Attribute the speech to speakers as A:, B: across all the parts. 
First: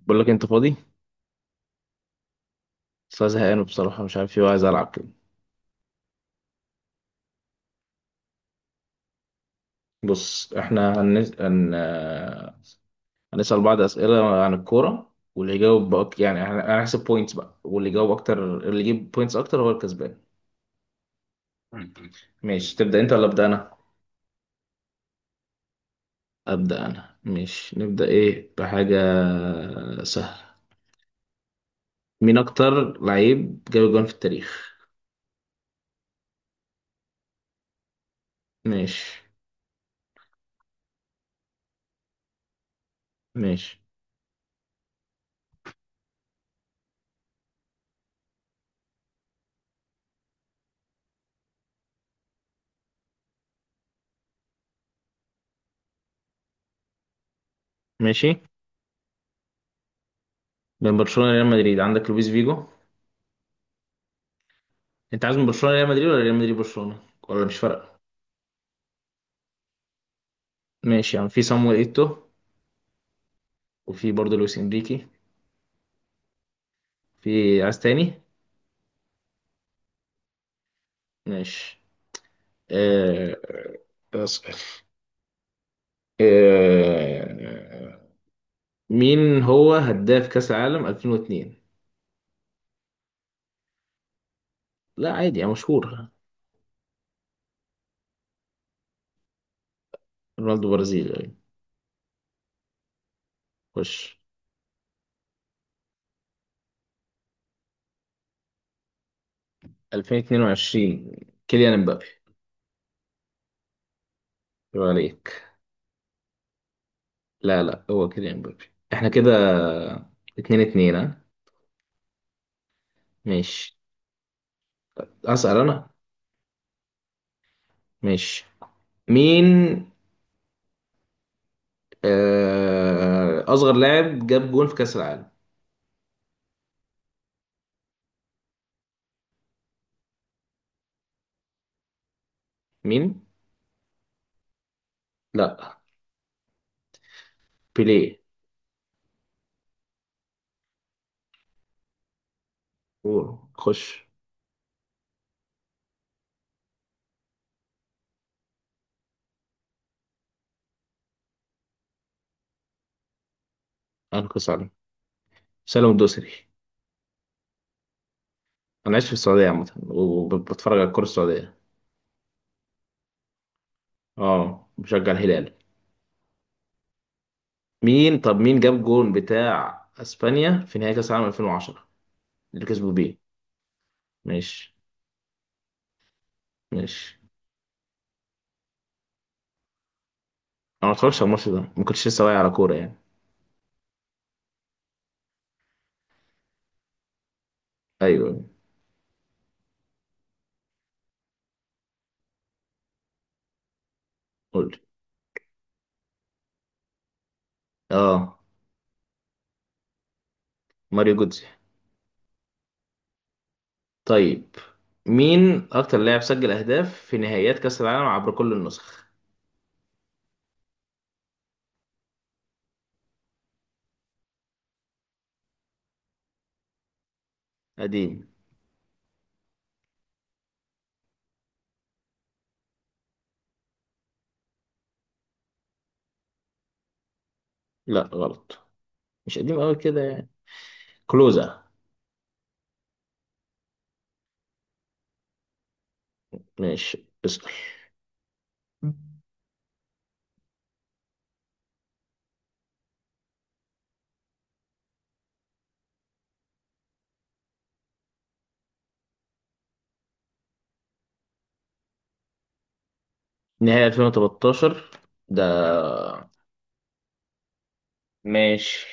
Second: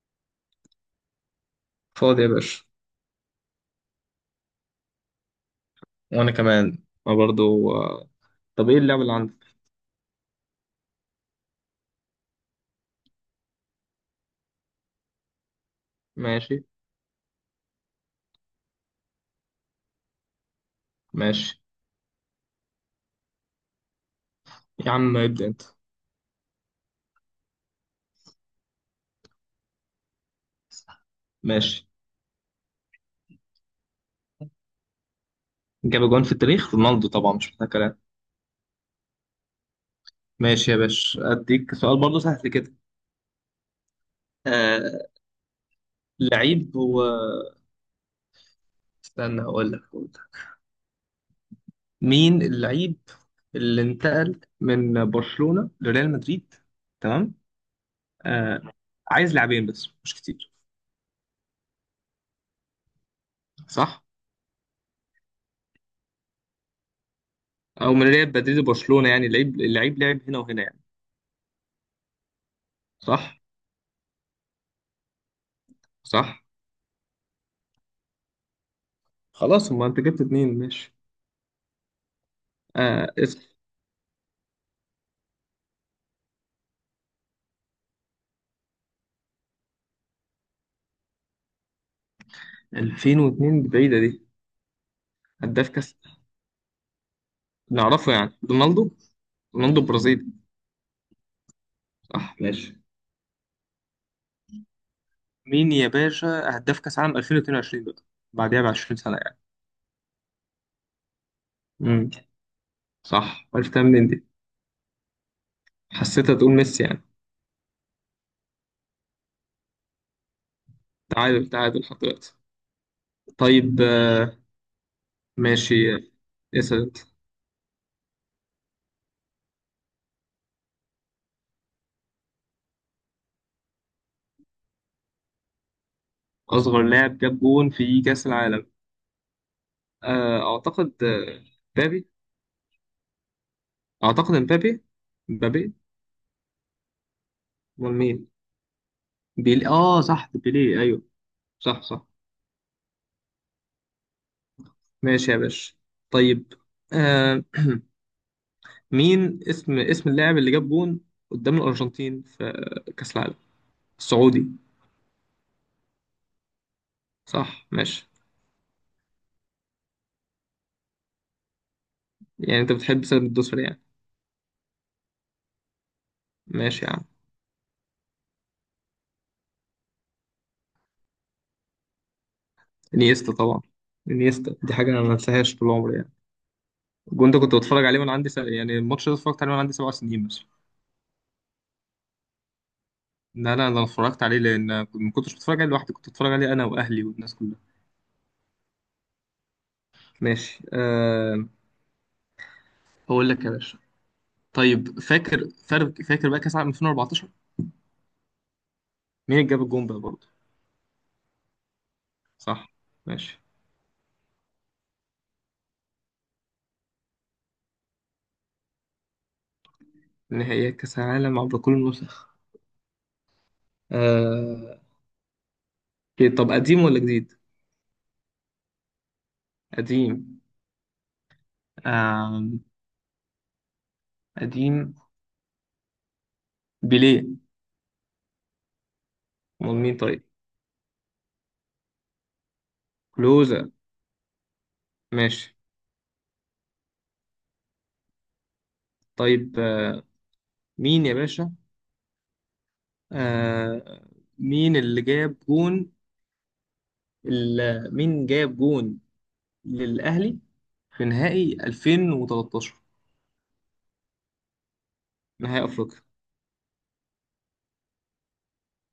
A: بقول لك انت فاضي.
B: فاضي يا باشا.
A: بس أنا زهقان بصراحه، مش عارف ايه، وعايز العب كده.
B: وانا كمان، انا برضو. طب ايه اللعبه اللي عندك؟
A: بص، احنا هنسال بعض اسئله عن الكوره، واللي يجاوب بقى يعني
B: ماشي،
A: هنحسب بوينتس بقى، واللي يجاوب اكتر اللي يجيب بوينتس اكتر هو الكسبان.
B: ماشي.
A: ماشي، تبدا انت ولا ابدا انا؟
B: يا عم ابدا انت.
A: ابدا انا. ماشي، نبدا ايه؟ بحاجه سهله.
B: ماشي.
A: مين اكتر لعيب جاب جون في التاريخ؟
B: جاب جون في التاريخ رونالدو طبعا، مش محتاج كلام.
A: ماشي.
B: ماشي يا باشا، اديك سؤال برضو سهل كده.
A: ماشي.
B: آه لعيب هو. استنى، هقول لك. مين اللعيب اللي انتقل من برشلونه لريال مدريد؟ تمام.
A: ماشي.
B: آه عايز لاعبين بس مش كتير.
A: بين برشلونه وريال مدريد عندك لويس فيجو.
B: صح،
A: انت عايز من برشلونه ريال مدريد ولا ريال مدريد برشلونه؟ ولا مش
B: او
A: فارقه؟
B: من ريال مدريد لبرشلونه، يعني اللعيب لعب هنا وهنا يعني.
A: ماشي، يعني في صامويل ايتو.
B: صح،
A: وفي برضه لويس انريكي.
B: صح.
A: في عايز تاني؟
B: خلاص، ما انت جبت اتنين. ماشي
A: ماشي. آه...
B: اسم.
A: بس- آه... مين هو هداف كأس العالم 2002؟
B: 2002 دي بعيدة دي.
A: لا عادي، يعني
B: هداف كاس
A: مشهور.
B: نعرفه يعني رونالدو، رونالدو برازيلي.
A: رونالدو برازيلي يعني.
B: صح، ماشي.
A: خش.
B: مين يا باشا؟ هداف كاس عام 2022 بقى، بعدها ب 20 سنة يعني.
A: 2022؟ كيليان امبابي.
B: امم صح، عرفتها منين دي؟
A: يبقى عليك.
B: حسيتها تقول ميسي يعني.
A: لا لا، هو كيليان امبابي. احنا كده اتنين اتنين، ها.
B: تعادل تعادل لحد دلوقتي.
A: ماشي.
B: طيب
A: اسأل انا.
B: ماشي اسأل انت.
A: ماشي. مين اصغر لاعب جاب جون في كأس العالم؟
B: أصغر لاعب جاب جون في كأس العالم، أعتقد مبابي.
A: مين؟
B: أعتقد مبابي، مبابي.
A: لا،
B: أمال
A: بيليه.
B: مين؟ بيلي، آه صح، بيلي، أيوه. صح، صح.
A: قول خش.
B: ماشي يا باشا. طيب آه مين اسم اللاعب اللي جاب جون قدام الأرجنتين في كأس العالم السعودي؟
A: انقص عليه. سالم الدوسري.
B: صح، ماشي.
A: انا عايش في السعوديه عامه وبتفرج على الكره السعوديه.
B: يعني انت بتحب سبب الدوسر يعني.
A: اه، بشجع الهلال.
B: ماشي يا عم.
A: مين؟ طب مين جاب جون بتاع اسبانيا في نهائي كاس العالم 2010، اللي كسبوا بيه؟
B: انيستا طبعا، انيستا
A: ماشي.
B: دي حاجة انا ما انساهاش طول عمري يعني.
A: ماشي.
B: الجون ده كنت بتفرج عليه يعني الماتش ده اتفرجت عليه وانا عندي 7 سنين مثلا.
A: انا ما اتفرجتش على الماتش ده، ما كنتش لسه واعي على كوره يعني.
B: لا لا، انا اتفرجت عليه ما كنتش بتفرج عليه لوحدي، كنت بتفرج عليه انا واهلي والناس كلها.
A: ايوه.
B: ماشي. هقول لك يا باشا.
A: قول لي.
B: طيب، فاكر بقى كأس العالم 2014،
A: اه،
B: مين اللي جاب الجون بقى برضه؟
A: ماريو جوتزي.
B: صح، ماشي.
A: طيب، مين اكتر لاعب سجل اهداف في نهائيات كاس العالم عبر كل النسخ؟
B: نهائيات كأس العالم عبر كل النسخ، آه... إيه، طب قديم ولا جديد؟
A: قديم.
B: قديم. آه... قديم، بيليه.
A: لا، غلط. مش قديم قوي
B: امال مين
A: كده
B: طيب؟
A: يعني. كلوزا.
B: كلوزا. ماشي.
A: ماشي اسأل.
B: طيب مين يا باشا؟ آه... مين اللي جاب جون؟ مين جاب جون للأهلي في نهائي 2013،
A: نهائي 2013 ده؟
B: نهائي أفريقيا؟
A: ماشي.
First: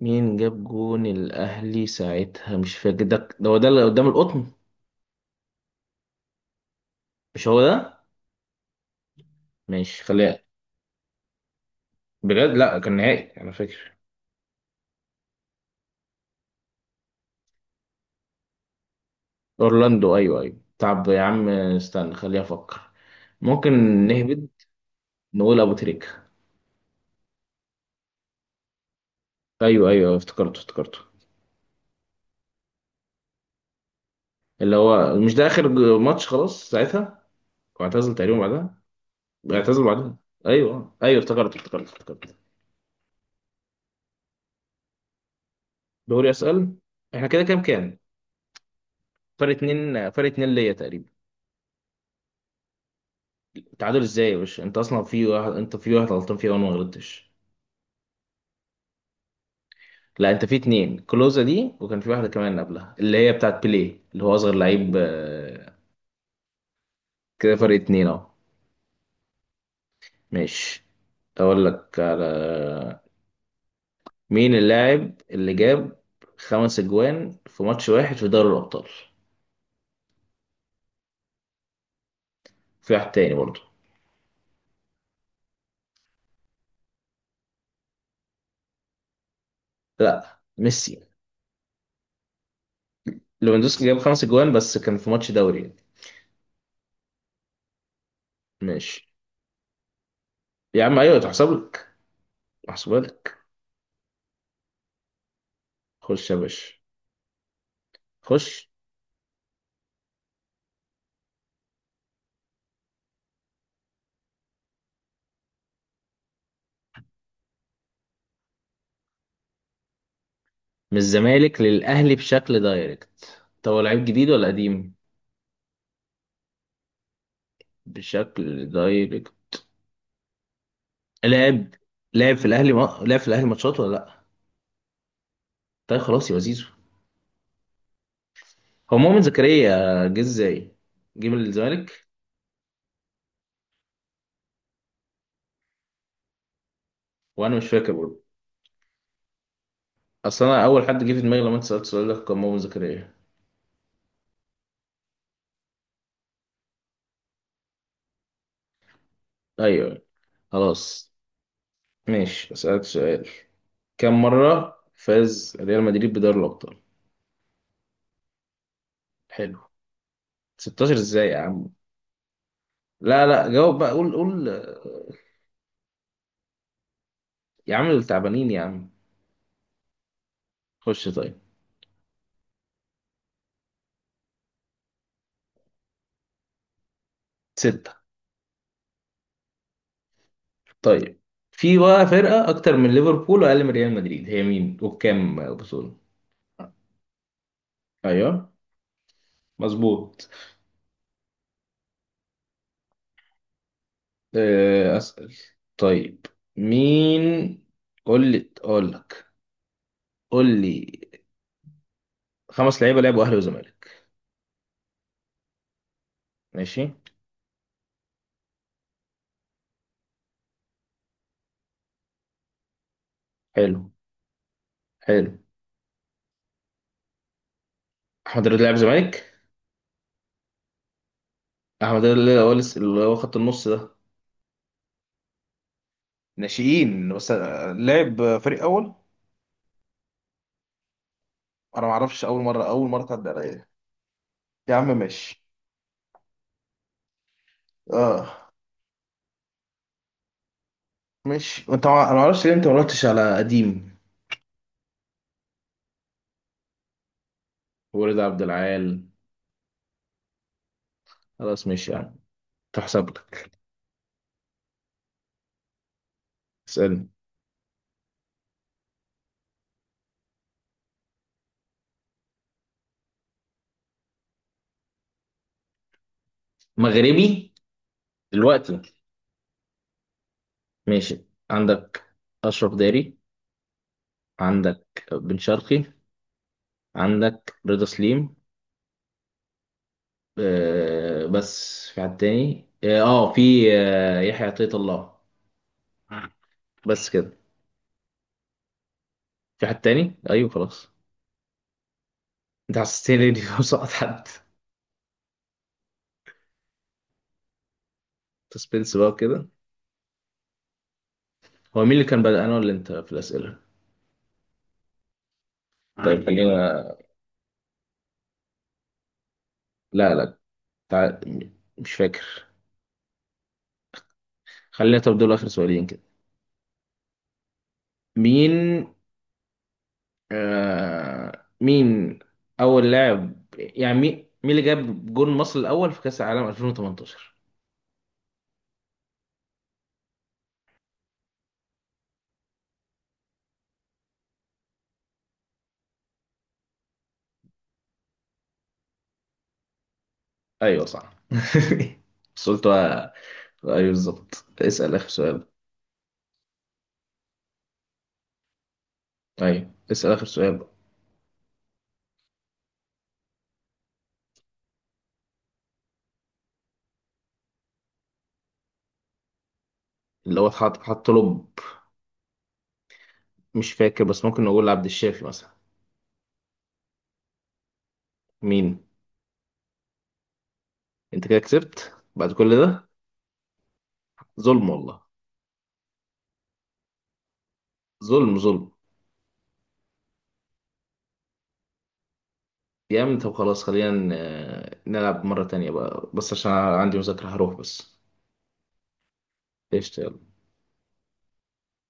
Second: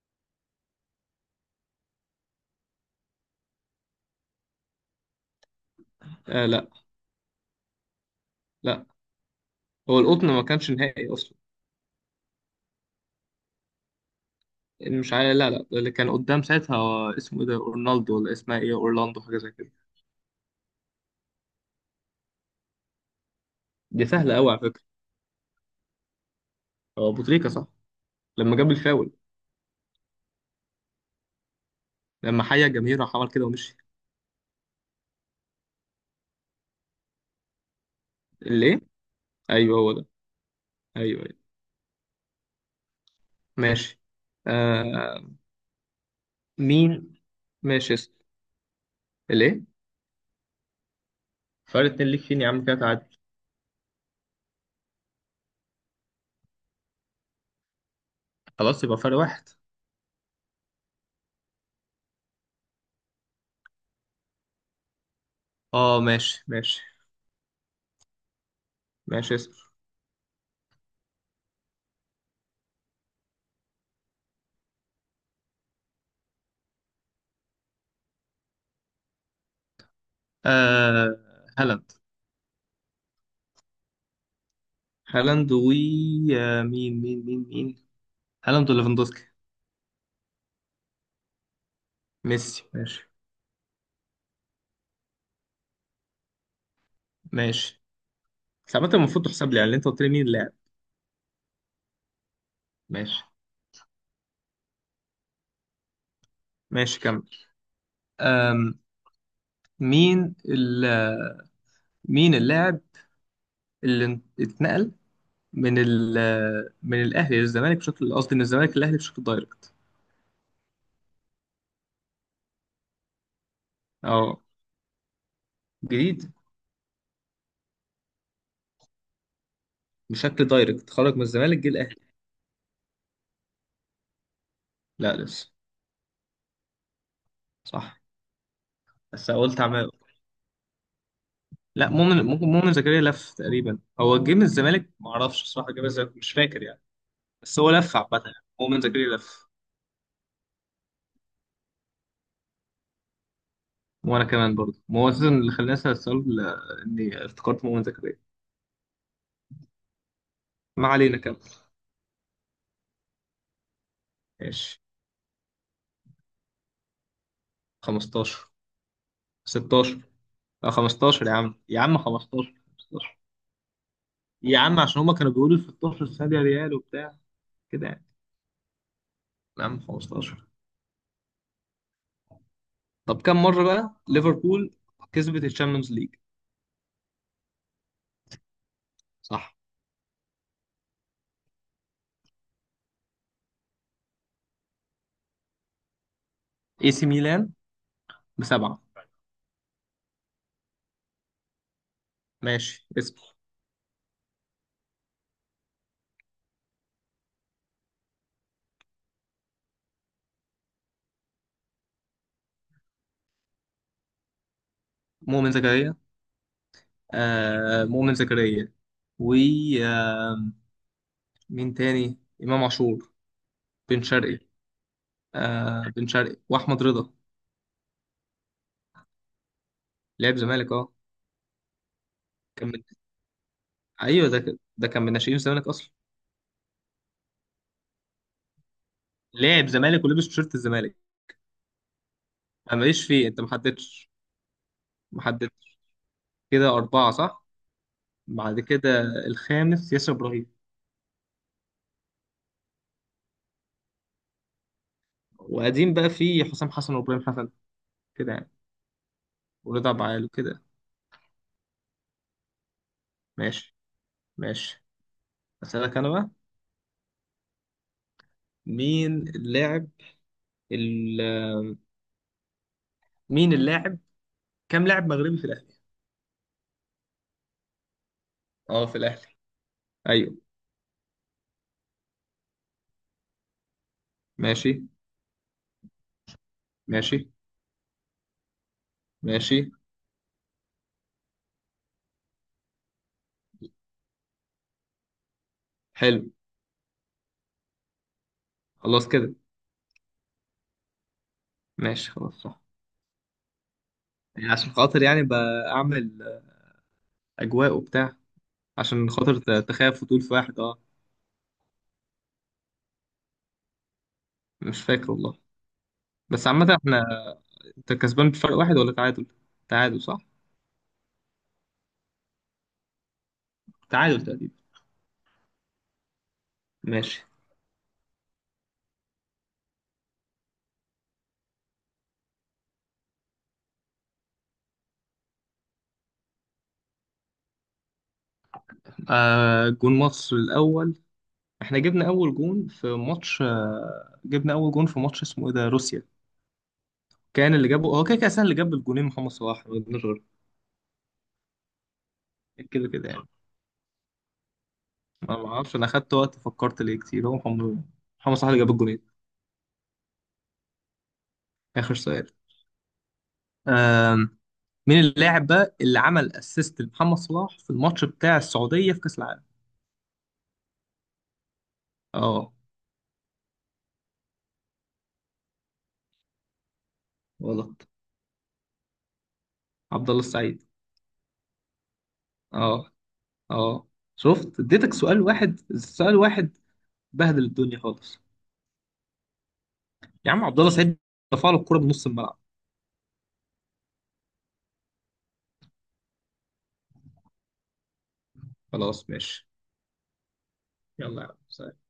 A: مين جاب جون الأهلي ساعتها؟ مش فاكر ده. ده هو ده اللي قدام القطن؟
B: لا.
A: مش هو ده؟
B: لا، هو
A: ماشي
B: القطن
A: خليها.
B: ما كانش نهائي أصلا.
A: بجد لا، كان نهائي أنا فاكر.
B: مش عارف، لا لا، اللي كان قدام ساعتها هو اسمه ايه ده رونالدو ولا اسمها ايه اورلاندو، حاجه زي كده.
A: أورلاندو، أيوه أيوه. طب يا عم استنى خليها أفكر. ممكن.
B: دي سهله
A: نهبد.
B: قوي على فكره.
A: نقول أبو تريكة.
B: هو ابو تريكه صح، لما جاب الفاول.
A: أيوه أيوه، افتكرته افتكرته.
B: لما حيا الجماهير راح عمل كده ومشي.
A: اللي هو مش ده آخر ماتش خلاص ساعتها، واعتزل تقريبا
B: الايه؟
A: بعدها؟
B: ايوه
A: اعتزل
B: هو ده.
A: بعدها. أيوه أيوه،
B: ايوه، ايوه.
A: افتكرته افتكرته افتكرته.
B: ماشي آه
A: دوري اسال.
B: مين.
A: احنا كده كام
B: ماشي
A: كام؟
B: اسم.
A: فرق
B: الايه؟
A: اتنين، فرق اتنين ليا تقريبا.
B: فرق اتنين ليك. فين يا عم كده، تعادل.
A: تعادل ازاي يا باشا؟ انت اصلا في واحد، انت في واحد غلطان فيها وانا ما غلطتش.
B: خلاص يبقى فرق واحد.
A: لا، انت في اتنين كلوزا دي، وكان في واحده كمان قبلها اللي هي بتاعت بيليه اللي هو اصغر لعيب،
B: اه، ماشي، ماشي.
A: كده فرق اتنين اهو.
B: ماشي اسم.
A: ماشي. اقول لك على مين اللاعب اللي جاب خمس اجوان في ماتش واحد في دوري الابطال؟
B: آه هالاند.
A: في واحد تاني برضه.
B: هالاند و آه مين مين مين مين هالاند وليفاندوسكي.
A: لا، ميسي.
B: ميسي، ماشي.
A: ليفاندوسكي جاب خمس اجوان بس كان في ماتش دوري يعني.
B: ماشي. بس عامة
A: ماشي.
B: المفروض تحسب لي يعني، اللي انت قلت لي مين اللاعب.
A: يا عم ايوه، تحسب لك. محسوبة
B: ماشي.
A: لك. خش يا باشا.
B: ماشي كمل.
A: خش.
B: أم مين مين اللاعب اللي اتنقل من ال من الاهلي للزمالك بشكل قصدي، من الزمالك للاهلي بشكل دايركت؟
A: من الزمالك للأهلي بشكل دايركت؟ طب هو لعيب جديد
B: اه،
A: ولا قديم؟
B: جديد.
A: بشكل دايركت.
B: بشكل دايركت، خرج من الزمالك جه
A: لعب،
B: الاهلي.
A: لعب في الأهلي ما... لعب في الأهلي ماتشات ولا لأ؟
B: لا لسه.
A: طيب خلاص، يا زيزو
B: صح،
A: هو مؤمن
B: بس قلت عمال.
A: زكريا؟ جه ازاي؟ جه من
B: لا
A: الزمالك.
B: مؤمن، ممكن مؤمن زكريا لف تقريبا، هو جه من الزمالك ما اعرفش الصراحه، جه من الزمالك مش فاكر يعني.
A: وأنا
B: بس
A: مش
B: هو
A: فاكر
B: لف عامة
A: برضه.
B: يعني، مؤمن زكريا لف.
A: أصل أنا أول حد جه في دماغي لما أنت سألت السؤال ده كان مؤمن زكريا.
B: وانا كمان برضه، ما هو اساسا اللي خلاني اسال السؤال، اني افتكرت مؤمن زكريا.
A: أيوه.
B: ما
A: خلاص.
B: علينا، كمل.
A: ماشي أسألك سؤال. كم مرة
B: ماشي.
A: فاز ريال مدريد بدوري الأبطال؟
B: 15.
A: حلو.
B: 16. لا
A: 16
B: 15
A: ازاي
B: يا
A: يا
B: عم،
A: عم؟
B: يا عم 15، 15.
A: لا لا، جاوب بقى، قول قول،
B: يا عم عشان هما كانوا بيقولوا 16 السنه دي، ريال وبتاع
A: يا
B: كده
A: عم
B: يعني.
A: التعبانين يا عم.
B: يا عم 15.
A: خش طيب.
B: طب كم مره بقى ليفربول كسبت الشامبيونز ليج؟
A: ستة.
B: صح.
A: طيب، في بقى فرقة أكتر من ليفربول وأقل من ريال مدريد، هي مين وبكام بطولة؟
B: اي سي ميلان.
A: أيوه.
B: ب7.
A: مظبوط.
B: ماشي اسم.
A: أسأل. طيب. مين؟ قول لي أقول لك. قول لي. خمس لعيبة لعبوا أهلي وزمالك.
B: مؤمن زكريا.
A: ماشي.
B: مؤمن زكريا، و آه، مين تاني؟ امام عاشور.
A: حلو.
B: بن شرقي.
A: حلو.
B: بن شرقي واحمد رضا.
A: أحمد رضا لعب زمالك.
B: لعب زمالك اه.
A: أحمد رضا اللي هو
B: كان من،
A: اللي هو خط النص ده.
B: ايوه ده كان من ناشئين الزمالك اصلا.
A: ناشئين بس، لعب فريق أول.
B: لاعب زمالك ولبس تيشيرت الزمالك.
A: انا ما اعرفش، اول مره
B: انا
A: اول مره
B: ماليش
A: تعدي
B: فيه، انت ما
A: عليا.
B: حددتش.
A: يا عم
B: ما
A: ماشي.
B: حددتش. كده اربعه صح.
A: اه.
B: بعد كده الخامس ياسر ابراهيم.
A: ماشي. انت ما... انا ما اعرفش ليه انت ما رحتش على قديم.
B: وقديم بقى فيه حسام حسن وابراهيم حسن
A: ورضا
B: كده
A: عبد
B: يعني،
A: العال.
B: ورضا بعال وكده.
A: خلاص ماشي يا عم. تحسب لك.
B: ماشي، ماشي. اسالك انا بقى.
A: اسالني.
B: مين اللاعب ال... مين اللاعب، كام لاعب مغربي في الاهلي؟
A: مغربي؟ دلوقتي؟
B: اه في الاهلي، ايوه.
A: ماشي. عندك اشرف داري.
B: ماشي،
A: عندك بن شرقي.
B: ماشي،
A: عندك رضا سليم.
B: ماشي.
A: آه بس في حد تاني؟ اه، في، آه يحيى عطية الله.
B: حلو.
A: بس كده.
B: خلاص كده.
A: في حد تاني؟ ايوه خلاص.
B: ماشي خلاص صح.
A: انت حسستني اني بسقط حد.
B: يعني عشان خاطر يعني بعمل اجواء وبتاع،
A: سسبنس
B: عشان
A: بقى
B: خاطر
A: كده.
B: تخاف وتقول في واحد اه.
A: هو مين اللي كان بدأ، انا ولا انت في الأسئلة؟
B: مش فاكر والله.
A: طيب عادي،
B: بس
A: يلا
B: عامة
A: خلينا.
B: احنا، انت كسبان بفرق واحد ولا تعادل؟ تعادل
A: لا
B: صح؟
A: لا. تع... مش فاكر.
B: تعادل تقريبا.
A: خلينا، طب دول آخر سؤالين كده.
B: ماشي.
A: مين مين أول لاعب، يعني مين مين اللي جاب جون مصر الأول في كأس العالم 2018؟
B: جون مصر الاول. احنا جبنا اول جون في ماتش، جبنا اول جون في ماتش اسمه ايه ده روسيا. كان اللي جابه هو كده كده أصلاً، اللي جاب الجونين محمد صلاح، ما قلناش غيره.
A: ايوه صح بس قلت
B: كده كده
A: بقى-
B: يعني.
A: ايوه بالظبط، اسأل آخر
B: ما
A: سؤال.
B: ما اعرفش، انا خدت وقت فكرت ليه كتير، هو محمد صلاح اللي جاب الجونين.
A: ايوه اسأل آخر سؤال.
B: اخر سؤال، مين اللاعب بقى اللي عمل اسيست لمحمد صلاح في الماتش بتاع السعودية في كأس العالم؟
A: اللي هو اتحط، حط له.
B: اه.
A: مش فاكر، بس ممكن نقول عبد الشافي مثلا.
B: غلط.
A: مين؟
B: عبد الله السعيد.
A: انت كده كسبت بعد كل ده.
B: اه، اه. شفت،
A: ظلم
B: اديتك
A: والله.
B: سؤال واحد، سؤال واحد. بهدل الدنيا خالص.
A: ظلم ظلم.
B: يا عم عبد الله السعيد رفع له الكرة بنص الملعب.
A: جامد. طب خلاص، خلينا نلعب مرة تانية بقى، بس عشان عندي مذاكرة هروح بس.
B: خلاص ماشي.
A: قشطة يلا.
B: يلا يا عم.